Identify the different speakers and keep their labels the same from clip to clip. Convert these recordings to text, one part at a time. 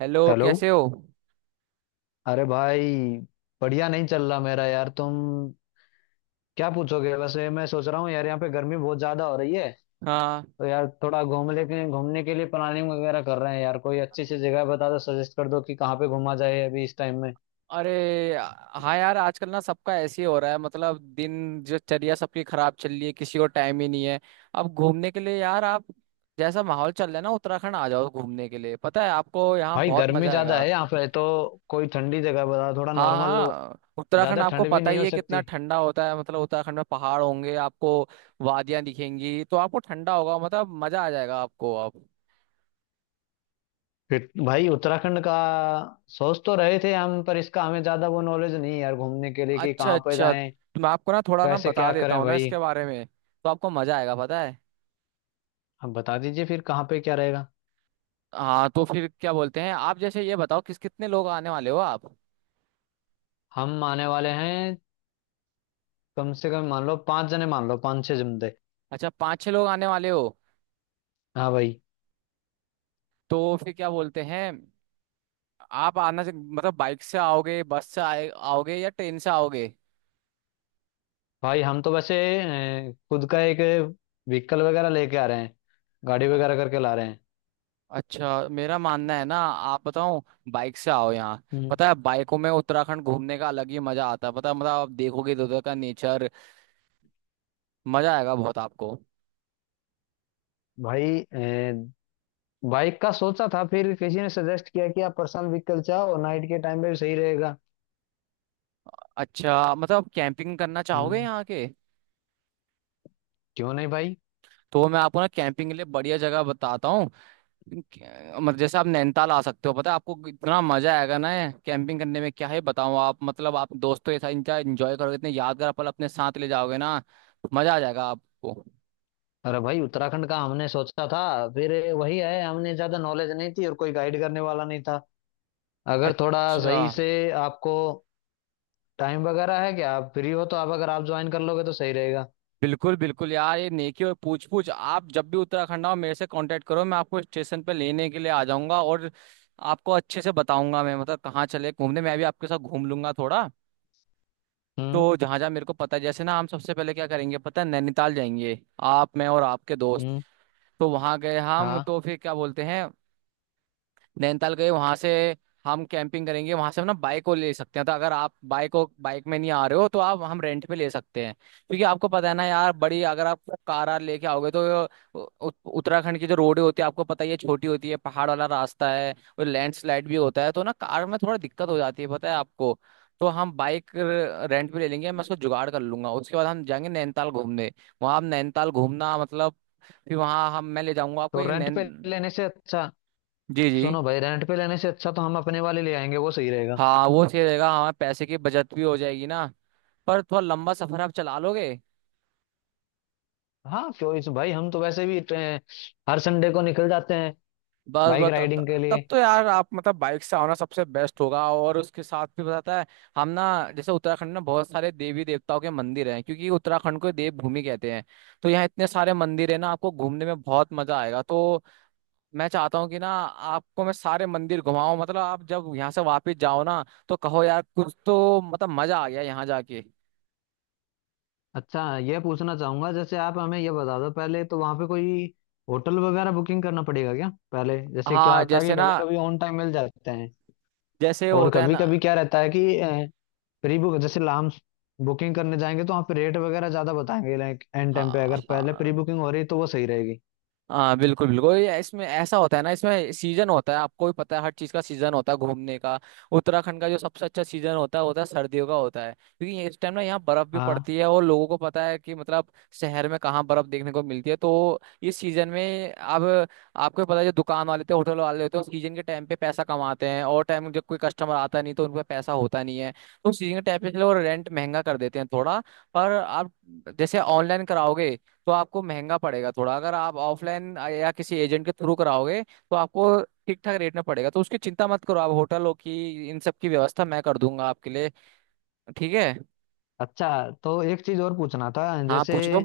Speaker 1: Hello,
Speaker 2: hello.
Speaker 1: कैसे हो।
Speaker 2: अरे भाई, बढ़िया नहीं चल रहा मेरा यार। तुम क्या पूछोगे वैसे। मैं सोच रहा हूँ यार, यहाँ पे गर्मी बहुत ज्यादा हो रही है,
Speaker 1: हाँ।
Speaker 2: तो यार थोड़ा घूम लेके घूमने के लिए प्लानिंग वगैरह कर रहे हैं। यार कोई अच्छी सी जगह बता दो, सजेस्ट कर दो कि कहाँ पे घूमा जाए अभी इस टाइम में।
Speaker 1: अरे, हाँ यार, आजकल ना सबका ऐसे ही हो रहा है, मतलब दिन जो चर्या सबकी खराब चल रही है, किसी को टाइम ही नहीं है। अब घूमने के लिए यार आप, जैसा माहौल चल रहा है ना, उत्तराखंड आ जाओ घूमने के लिए। पता है आपको, यहाँ
Speaker 2: भाई
Speaker 1: बहुत
Speaker 2: गर्मी
Speaker 1: मजा
Speaker 2: ज्यादा
Speaker 1: आएगा।
Speaker 2: है यहाँ पे, तो कोई ठंडी जगह बता दो, थोड़ा
Speaker 1: हाँ
Speaker 2: नॉर्मल।
Speaker 1: हाँ, उत्तराखंड
Speaker 2: ज्यादा
Speaker 1: आपको
Speaker 2: ठंड भी
Speaker 1: पता
Speaker 2: नहीं
Speaker 1: ही
Speaker 2: हो
Speaker 1: है कितना
Speaker 2: सकती।
Speaker 1: ठंडा होता है, मतलब उत्तराखंड में पहाड़ होंगे, आपको वादियां दिखेंगी, तो आपको ठंडा होगा, मतलब मजा आ जाएगा आपको। अब,
Speaker 2: फिर भाई उत्तराखंड का सोच तो रहे थे हम, पर इसका हमें ज्यादा वो नॉलेज नहीं है यार, घूमने के लिए कि
Speaker 1: अच्छा
Speaker 2: कहाँ पे
Speaker 1: अच्छा,
Speaker 2: जाएं।
Speaker 1: तो मैं आपको ना थोड़ा ना
Speaker 2: कैसे
Speaker 1: बता
Speaker 2: क्या
Speaker 1: देता
Speaker 2: करें
Speaker 1: हूँ ना
Speaker 2: भाई,
Speaker 1: इसके बारे में, तो आपको मजा आएगा, पता है।
Speaker 2: आप बता दीजिए फिर कहाँ पे क्या रहेगा।
Speaker 1: हाँ, तो फिर क्या बोलते हैं आप, जैसे ये बताओ किस कितने लोग आने वाले हो आप।
Speaker 2: हम आने वाले हैं कम से कम, मान लो पांच जने, मान लो पांच छह जमते।
Speaker 1: अच्छा, पाँच छह लोग आने वाले हो।
Speaker 2: हाँ भाई।
Speaker 1: तो फिर क्या बोलते हैं आप, मतलब बाइक से आओगे, बस से आए आओगे, या ट्रेन से आओगे।
Speaker 2: भाई हम तो वैसे खुद का एक व्हीकल वगैरह लेके आ रहे हैं, गाड़ी वगैरह
Speaker 1: अ-
Speaker 2: करके ला रहे हैं।
Speaker 1: अच्छा, मेरा मानना है ना, आप बताओ, बाइक से आओ यहाँ।
Speaker 2: हम्म।
Speaker 1: पता है, बाइकों में उत्तराखंड घूमने का अलग ही मजा आता है, पता है। मतलब आप देखोगे इधर उधर का नेचर, मजा आएगा बहुत आपको।
Speaker 2: भाई बाइक का सोचा था, फिर किसी ने सजेस्ट किया कि आप पर्सनल व्हीकल चाहो, नाइट के टाइम पे भी सही रहेगा।
Speaker 1: अच्छा, मतलब आप कैंपिंग करना चाहोगे
Speaker 2: हम्म,
Speaker 1: यहाँ के।
Speaker 2: क्यों नहीं भाई।
Speaker 1: तो मैं आपको ना कैंपिंग के लिए बढ़िया जगह बताता हूँ। मतलब जैसे आप नैनीताल आ सकते हो, पता है आपको इतना मजा आएगा ना। कैंपिंग करने में क्या है बताऊं आप, मतलब आप दोस्तों के साथ इंजॉय enjoy करोगे, इतने यादगार पल अपने साथ ले जाओगे ना। मजा आ जाएगा आपको।
Speaker 2: अरे भाई उत्तराखंड का हमने सोचा था, फिर वही है, हमने ज्यादा नॉलेज नहीं थी और कोई गाइड करने वाला नहीं था। अगर थोड़ा
Speaker 1: अच्छा,
Speaker 2: सही से आपको टाइम वगैरह है क्या, आप फ्री हो तो, आप अगर आप ज्वाइन कर लोगे तो सही रहेगा।
Speaker 1: बिल्कुल बिल्कुल यार, ये नेकी और पूछ पूछ, आप जब भी उत्तराखंड आओ मेरे से कांटेक्ट करो, मैं आपको स्टेशन पे लेने के लिए आ जाऊंगा, और आपको अच्छे से बताऊंगा मैं, मतलब कहाँ चले घूमने, मैं भी आपके साथ घूम लूंगा थोड़ा। तो
Speaker 2: हम्म।
Speaker 1: जहां जहां मेरे को पता है, जैसे ना हम सबसे पहले क्या करेंगे पता है, नैनीताल जाएंगे, आप, मैं और आपके दोस्त।
Speaker 2: हम्म।
Speaker 1: तो वहां गए हम,
Speaker 2: हाँ,
Speaker 1: तो फिर क्या बोलते हैं, नैनीताल गए, वहां से हम कैंपिंग करेंगे, वहां से हम ना बाइक को ले सकते हैं। तो अगर आप बाइक को, बाइक में नहीं आ रहे हो, तो आप, हम रेंट पे ले सकते हैं, क्योंकि आपको पता है ना यार, बड़ी अगर आप कार आर लेके आओगे तो उत्तराखंड की जो रोड होती है आपको पता ही है छोटी होती है, पहाड़ वाला रास्ता है और लैंडस्लाइड भी होता है, तो ना कार में थोड़ा दिक्कत हो जाती है, पता है आपको। तो हम बाइक रेंट पे ले लेंगे, मैं उसको जुगाड़ कर लूंगा। उसके बाद हम जाएंगे नैनीताल घूमने। वहां आप नैनीताल घूमना, मतलब फिर वहाँ हम, मैं ले जाऊंगा आपको
Speaker 2: तो
Speaker 1: एक
Speaker 2: रेंट
Speaker 1: नैन
Speaker 2: पे लेने से अच्छा,
Speaker 1: जी जी।
Speaker 2: सुनो भाई, रेंट पे लेने से अच्छा तो हम अपने वाले ले आएंगे, वो सही रहेगा।
Speaker 1: हाँ वो सही रहेगा, हमारे पैसे की बचत भी हो जाएगी ना। पर थोड़ा लंबा सफर आप चला लोगे।
Speaker 2: हाँ, क्यों इस भाई, हम तो वैसे भी हर संडे को निकल जाते हैं
Speaker 1: बस
Speaker 2: बाइक
Speaker 1: बता,
Speaker 2: राइडिंग के
Speaker 1: तब
Speaker 2: लिए।
Speaker 1: तो यार आप मतलब बाइक से आओना सबसे बेस्ट होगा, और उसके साथ भी बताता है हम ना, जैसे उत्तराखंड में बहुत सारे देवी देवताओं के मंदिर हैं क्योंकि उत्तराखंड को देव भूमि कहते हैं। तो यहाँ इतने सारे मंदिर है ना, आपको घूमने में बहुत मजा आएगा। तो मैं चाहता हूँ कि ना आपको मैं सारे मंदिर घुमाऊं, मतलब आप जब यहाँ से वापस जाओ ना, तो कहो यार कुछ तो, मतलब मजा आ गया यहाँ जाके।
Speaker 2: अच्छा, ये पूछना चाहूंगा जैसे, आप हमें ये बता दो पहले, तो वहाँ पे कोई होटल वगैरह बुकिंग करना पड़ेगा क्या पहले? जैसे क्या
Speaker 1: हाँ
Speaker 2: होता है
Speaker 1: जैसे
Speaker 2: कि
Speaker 1: ना,
Speaker 2: कभी कभी ऑन टाइम मिल जाते हैं,
Speaker 1: जैसे
Speaker 2: और
Speaker 1: होता है
Speaker 2: कभी
Speaker 1: ना।
Speaker 2: कभी क्या रहता है कि प्री बुक, जैसे लाम बुकिंग करने जाएंगे तो वहाँ पे रेट वगैरह ज्यादा बताएंगे। लाइक एंड टाइम पे
Speaker 1: हाँ
Speaker 2: अगर पहले प्री
Speaker 1: हाँ
Speaker 2: बुकिंग हो रही तो वो सही रहेगी।
Speaker 1: हाँ, बिल्कुल बिल्कुल, ये इसमें ऐसा होता है ना, इसमें सीजन होता है, आपको भी पता है हर चीज का सीजन होता है घूमने का। उत्तराखंड का जो सबसे अच्छा सीजन होता है, होता है सर्दियों का होता है, क्योंकि इस टाइम ना यहाँ बर्फ भी
Speaker 2: हाँ।
Speaker 1: पड़ती है, और लोगों को पता है कि मतलब शहर में कहाँ बर्फ देखने को मिलती है। तो इस सीजन में अब आपको पता है, जो दुकान वाले होते हैं, होटल वाले होते हैं, सीजन के टाइम पे पैसा कमाते हैं, और टाइम जब कोई कस्टमर आता नहीं तो उनका पैसा होता नहीं है। तो सीजन के टाइम पे चलो रेंट महंगा कर देते हैं थोड़ा। पर आप जैसे ऑनलाइन कराओगे, तो आपको महंगा पड़ेगा थोड़ा। अगर आप ऑफलाइन या किसी एजेंट के थ्रू कराओगे, तो आपको ठीक ठाक रेट में पड़ेगा। तो उसकी चिंता मत करो आप, होटलों की इन सब की व्यवस्था मैं कर दूंगा आपके लिए। ठीक है।
Speaker 2: अच्छा, तो एक चीज और पूछना था
Speaker 1: हाँ,
Speaker 2: जैसे,
Speaker 1: पूछो।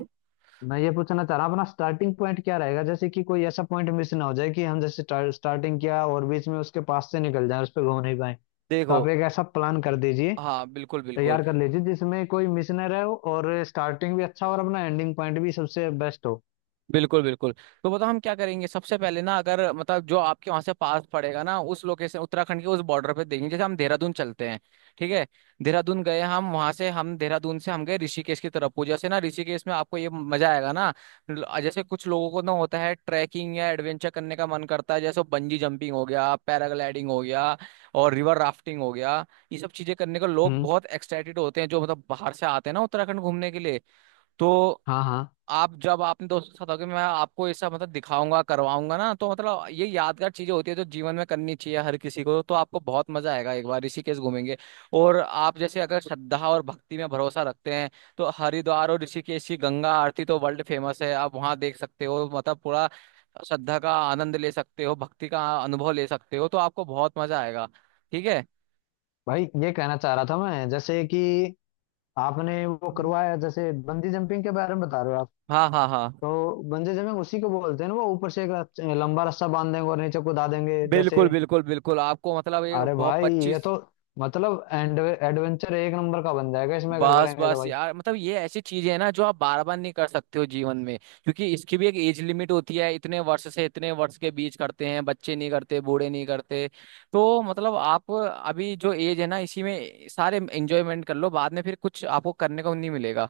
Speaker 2: मैं ये पूछना चाह रहा हूँ, अपना स्टार्टिंग पॉइंट क्या रहेगा? जैसे कि कोई ऐसा पॉइंट मिस ना हो जाए कि हम जैसे स्टार्टिंग किया और बीच में उसके पास से निकल जाए, उस पर घूम नहीं पाए। तो आप
Speaker 1: देखो,
Speaker 2: एक ऐसा प्लान कर दीजिए,
Speaker 1: हाँ बिल्कुल बिल्कुल,
Speaker 2: तैयार कर लीजिए जिसमें कोई मिस ना रहे हो, और स्टार्टिंग भी अच्छा हो और अपना एंडिंग पॉइंट भी सबसे बेस्ट हो।
Speaker 1: बिल्कुल बिल्कुल। तो बताओ हम क्या करेंगे सबसे पहले ना, अगर मतलब जो आपके वहां से पास पड़ेगा ना, उस लोकेशन उत्तराखंड के उस बॉर्डर पे देखेंगे। जैसे हम देहरादून चलते हैं, ठीक है। देहरादून गए हम, वहां से हम देहरादून से हम गए ऋषिकेश की तरफ को। जैसे ना, ऋषिकेश में आपको ये मजा आएगा ना, जैसे कुछ लोगों को ना होता है ट्रैकिंग या एडवेंचर करने का मन करता है। जैसे बंजी जंपिंग हो गया, पैराग्लाइडिंग हो गया, और रिवर राफ्टिंग हो गया, ये सब चीजें करने को लोग
Speaker 2: हम्म।
Speaker 1: बहुत एक्साइटेड होते हैं, जो मतलब बाहर से आते हैं ना उत्तराखंड घूमने के लिए। तो
Speaker 2: हाँ हाँ।
Speaker 1: आप जब आपने दोस्तों के साथ होगे, मैं आपको ऐसा मतलब दिखाऊंगा, करवाऊंगा ना, तो मतलब ये यादगार चीजें होती है जो जीवन में करनी चाहिए हर किसी को, तो आपको बहुत मजा आएगा, एक बार ऋषिकेश घूमेंगे। और आप जैसे अगर श्रद्धा और भक्ति में भरोसा रखते हैं, तो हरिद्वार और ऋषिकेश की गंगा आरती तो वर्ल्ड फेमस है, आप वहां देख सकते हो, मतलब पूरा श्रद्धा का आनंद ले सकते हो, भक्ति का अनुभव ले सकते हो, तो आपको बहुत मजा आएगा। ठीक है।
Speaker 2: भाई ये कहना चाह रहा था मैं, जैसे कि आपने वो करवाया, जैसे बंजी जंपिंग के बारे में बता रहे हो आप,
Speaker 1: हाँ हाँ हाँ,
Speaker 2: तो बंजी जंपिंग उसी को बोलते हैं ना, वो ऊपर से एक लंबा रस्सा बांध देंगे और नीचे कूदा देंगे जैसे।
Speaker 1: बिल्कुल बिल्कुल बिल्कुल, आपको मतलब ये
Speaker 2: अरे
Speaker 1: बहुत
Speaker 2: भाई ये
Speaker 1: पच्चीस
Speaker 2: तो मतलब एंड एडवेंचर एक नंबर का बन जाएगा इसमें, अगर
Speaker 1: बस
Speaker 2: करेंगे तो
Speaker 1: बस
Speaker 2: भाई।
Speaker 1: यार, मतलब ये ऐसी चीज है ना जो आप बार बार नहीं कर सकते हो जीवन में, क्योंकि इसकी भी एक एज लिमिट होती है, इतने वर्ष से इतने वर्ष के बीच करते हैं, बच्चे नहीं करते, बूढ़े नहीं करते। तो मतलब आप अभी जो एज है ना, इसी में सारे एंजॉयमेंट कर लो, बाद में फिर कुछ आपको करने को नहीं मिलेगा।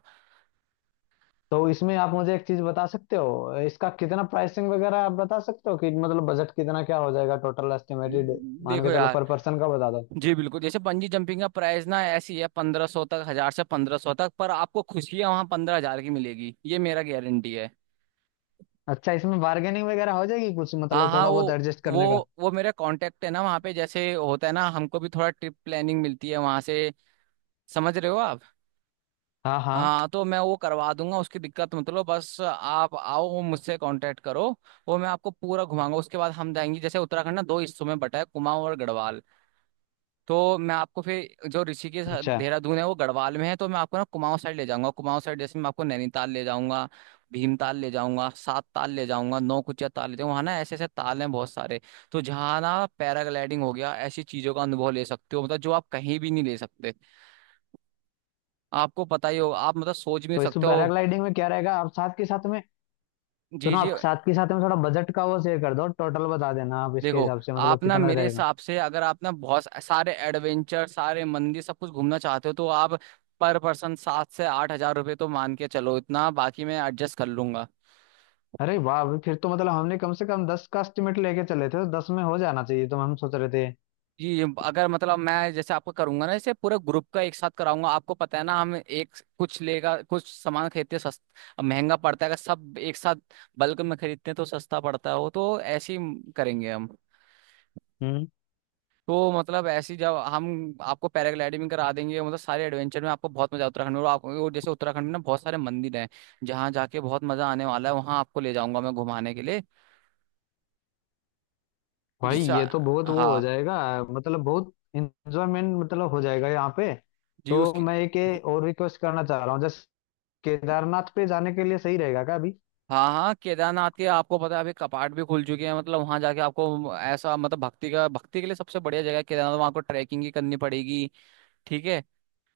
Speaker 2: तो इसमें आप मुझे एक चीज बता सकते हो, इसका कितना प्राइसिंग वगैरह आप बता सकते हो कि मतलब बजट कितना क्या हो जाएगा टोटल एस्टिमेटेड? मान
Speaker 1: देखो
Speaker 2: के चलो,
Speaker 1: यार,
Speaker 2: पर पर्सन का बता दो।
Speaker 1: जी बिल्कुल, जैसे बंजी जंपिंग का प्राइस ना ऐसी है 1500 तक, 1000 से 1500 तक, पर आपको खुशियां वहां 15,000 की मिलेगी, ये मेरा गारंटी है।
Speaker 2: अच्छा, इसमें बार्गेनिंग वगैरह हो जाएगी कुछ,
Speaker 1: हाँ
Speaker 2: मतलब
Speaker 1: हाँ,
Speaker 2: थोड़ा बहुत एडजस्ट
Speaker 1: वो
Speaker 2: करने का?
Speaker 1: वो मेरा कांटेक्ट है ना वहाँ पे, जैसे होता है ना, हमको भी थोड़ा ट्रिप प्लानिंग मिलती है वहाँ से। समझ रहे हो आप।
Speaker 2: हाँ हाँ।
Speaker 1: हाँ, तो मैं वो करवा दूंगा, उसकी दिक्कत मत लो, बस आप आओ मुझसे कांटेक्ट करो, वो मैं आपको पूरा घुमाऊंगा। उसके बाद हम जाएंगे, जैसे उत्तराखंड ना दो हिस्सों में बटा है, कुमाऊं और गढ़वाल। तो मैं आपको फिर, जो ऋषिकेश
Speaker 2: अच्छा,
Speaker 1: देहरादून है वो गढ़वाल में है, तो मैं आपको ना कुमाऊं साइड ले जाऊंगा। कुमाऊं साइड जैसे मैं आपको नैनीताल ले जाऊंगा, भीमताल ले जाऊंगा, सात ताल ले जाऊंगा, नौकुचिया ताल ले जाऊंगा। वहाँ ना ऐसे ऐसे ताल हैं बहुत सारे। तो जहाँ ना पैराग्लाइडिंग हो गया, ऐसी चीजों का अनुभव ले सकते हो, मतलब जो आप कहीं भी नहीं ले सकते, आपको पता ही होगा, आप मतलब सोच भी नहीं
Speaker 2: तो
Speaker 1: सकते
Speaker 2: इसमें
Speaker 1: हो।
Speaker 2: पैराग्लाइडिंग में क्या रहेगा, आप साथ के साथ में,
Speaker 1: जी
Speaker 2: सुनो,
Speaker 1: जी।
Speaker 2: आप साथ के साथ में थोड़ा बजट का वो शेयर कर दो, टोटल बता देना आप इसके
Speaker 1: देखो,
Speaker 2: हिसाब से, मतलब
Speaker 1: आप ना
Speaker 2: कितना
Speaker 1: मेरे
Speaker 2: रहेगा।
Speaker 1: हिसाब से, अगर आप ना बहुत सारे एडवेंचर, सारे मंदिर, सब कुछ घूमना चाहते हो, तो आप पर पर्सन 7 से 8 हज़ार रुपये तो मान के चलो, इतना बाकी मैं एडजस्ट कर लूंगा।
Speaker 2: अरे वाह, अभी फिर तो मतलब हमने कम से कम दस का एस्टिमेट लेके चले थे, तो दस में हो जाना चाहिए तो, हम सोच रहे थे।
Speaker 1: जी, अगर मतलब मैं जैसे आपको करूंगा ना, जैसे पूरा ग्रुप का एक साथ कराऊंगा, आपको पता है ना हम एक कुछ लेगा, कुछ सामान खरीदते सस्ता महंगा पड़ता है, अगर सब एक साथ बल्क में खरीदते हैं तो सस्ता पड़ता है, वो तो ऐसे ही करेंगे हम।
Speaker 2: हम्म।
Speaker 1: तो मतलब ऐसी जब हम आपको पैराग्लाइडिंग करा देंगे, मतलब सारे एडवेंचर में आपको बहुत मजा उत्तराखंड में, और आपको और जैसे उत्तराखंड में ना बहुत सारे मंदिर हैं, जहाँ जाके बहुत मजा आने वाला है, वहाँ आपको ले जाऊंगा मैं घुमाने के लिए।
Speaker 2: भाई
Speaker 1: जिससे।
Speaker 2: ये तो बहुत वो हो
Speaker 1: हाँ।
Speaker 2: जाएगा, मतलब बहुत इंजॉयमेंट मतलब हो जाएगा यहाँ पे।
Speaker 1: जी
Speaker 2: तो
Speaker 1: उसकी।
Speaker 2: मैं एक ये और रिक्वेस्ट करना चाह रहा हूँ जैसे, केदारनाथ पे जाने के लिए सही रहेगा क्या अभी?
Speaker 1: हाँ हाँ, केदारनाथ के आपको पता है अभी कपाट भी खुल चुके हैं, मतलब वहाँ जाके आपको ऐसा, मतलब भक्ति का, भक्ति के लिए सबसे बढ़िया जगह है केदारनाथ। वहाँ आपको ट्रैकिंग ही करनी पड़ेगी, ठीक है।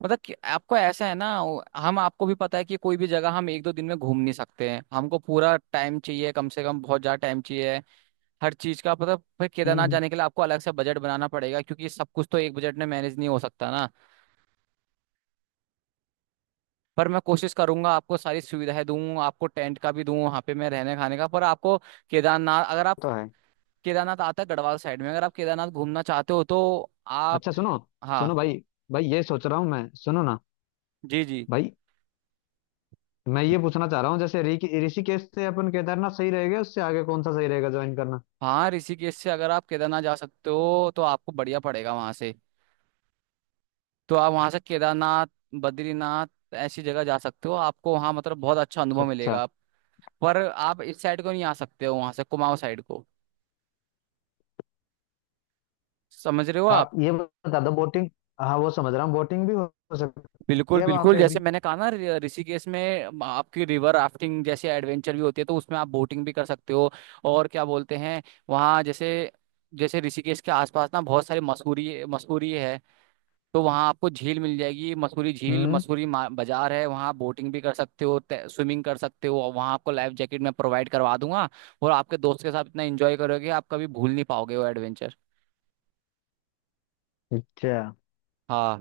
Speaker 1: मतलब कि आपको ऐसा है ना, हम आपको भी पता है कि कोई भी जगह हम एक दो दिन में घूम नहीं सकते हैं, हमको पूरा टाइम चाहिए, कम से कम बहुत ज्यादा टाइम चाहिए हर चीज का। मतलब फिर केदारनाथ
Speaker 2: हम्म।
Speaker 1: जाने के लिए आपको अलग से बजट बनाना पड़ेगा, क्योंकि सब कुछ तो एक बजट में मैनेज नहीं हो सकता ना। पर मैं कोशिश करूंगा आपको सारी सुविधाएं दूं, आपको टेंट का भी दूं वहां पे, मैं रहने खाने का, पर आपको केदारनाथ अगर आप,
Speaker 2: तो है,
Speaker 1: केदारनाथ आता है गढ़वाल साइड में। अगर आप केदारनाथ घूमना चाहते हो तो आप।
Speaker 2: अच्छा सुनो,
Speaker 1: हाँ।
Speaker 2: सुनो भाई, भाई ये सोच रहा हूँ मैं, सुनो ना
Speaker 1: जी जी।
Speaker 2: भाई, मैं ये पूछना चाह रहा हूँ जैसे, ऋषिकेश से अपन केदारनाथ सही रहेगा, उससे आगे कौन सा सही रहेगा ज्वाइन करना?
Speaker 1: हाँ, ऋषिकेश से अगर आप केदारनाथ जा सकते हो तो आपको बढ़िया पड़ेगा वहां से। तो आप वहां से केदारनाथ, बद्रीनाथ, ऐसी जगह जा सकते हो, आपको वहां मतलब बहुत अच्छा अनुभव
Speaker 2: अच्छा।
Speaker 1: मिलेगा। पर आप इस साइड को नहीं आ सकते हो वहां से, कुमाऊं साइड को। समझ रहे हो आप।
Speaker 2: आप ये बता दो, बोटिंग, हाँ वो समझ रहा हूँ, बोटिंग भी हो सकती
Speaker 1: बिल्कुल
Speaker 2: है वहां
Speaker 1: बिल्कुल,
Speaker 2: पे
Speaker 1: जैसे
Speaker 2: अभी?
Speaker 1: मैंने कहा ना, ऋषिकेश में आपकी रिवर राफ्टिंग जैसे एडवेंचर भी होती है, तो उसमें आप बोटिंग भी कर सकते हो। और क्या बोलते हैं, वहाँ जैसे, जैसे ऋषिकेश के आसपास ना बहुत सारी मसूरी, मसूरी है, तो वहाँ आपको झील मिल जाएगी, मसूरी झील,
Speaker 2: हम्म।
Speaker 1: मसूरी बाजार है, वहाँ बोटिंग भी कर सकते हो, स्विमिंग कर सकते हो, और वहाँ आपको लाइफ जैकेट मैं प्रोवाइड करवा दूंगा। और आपके दोस्त के साथ इतना एंजॉय करोगे आप, कभी भूल नहीं पाओगे वो एडवेंचर।
Speaker 2: अच्छा,
Speaker 1: हाँ।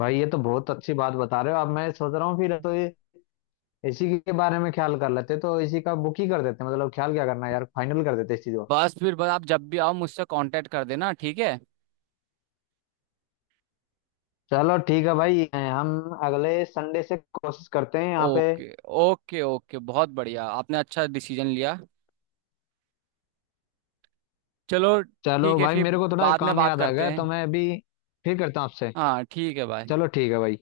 Speaker 2: भाई ये तो बहुत अच्छी बात बता रहे हो। अब मैं सोच रहा हूँ फिर तो ये, इसी के बारे में ख्याल कर लेते तो इसी का बुक ही कर देते, मतलब ख्याल क्या करना है यार, फाइनल कर देते इस चीज को।
Speaker 1: बस फिर बस आप जब भी आओ मुझसे कांटेक्ट कर देना, ठीक है।
Speaker 2: चलो ठीक है भाई, हम अगले संडे से कोशिश करते हैं यहाँ पे।
Speaker 1: ओके। ओके ओके, बहुत बढ़िया, आपने अच्छा डिसीजन लिया। चलो ठीक
Speaker 2: चलो
Speaker 1: है
Speaker 2: भाई,
Speaker 1: फिर,
Speaker 2: मेरे को थोड़ा
Speaker 1: बाद में
Speaker 2: काम
Speaker 1: बात
Speaker 2: याद आ
Speaker 1: करते
Speaker 2: गया, तो
Speaker 1: हैं।
Speaker 2: मैं अभी फिर करता हूँ आपसे।
Speaker 1: हाँ ठीक है, बाय।
Speaker 2: चलो ठीक है भाई।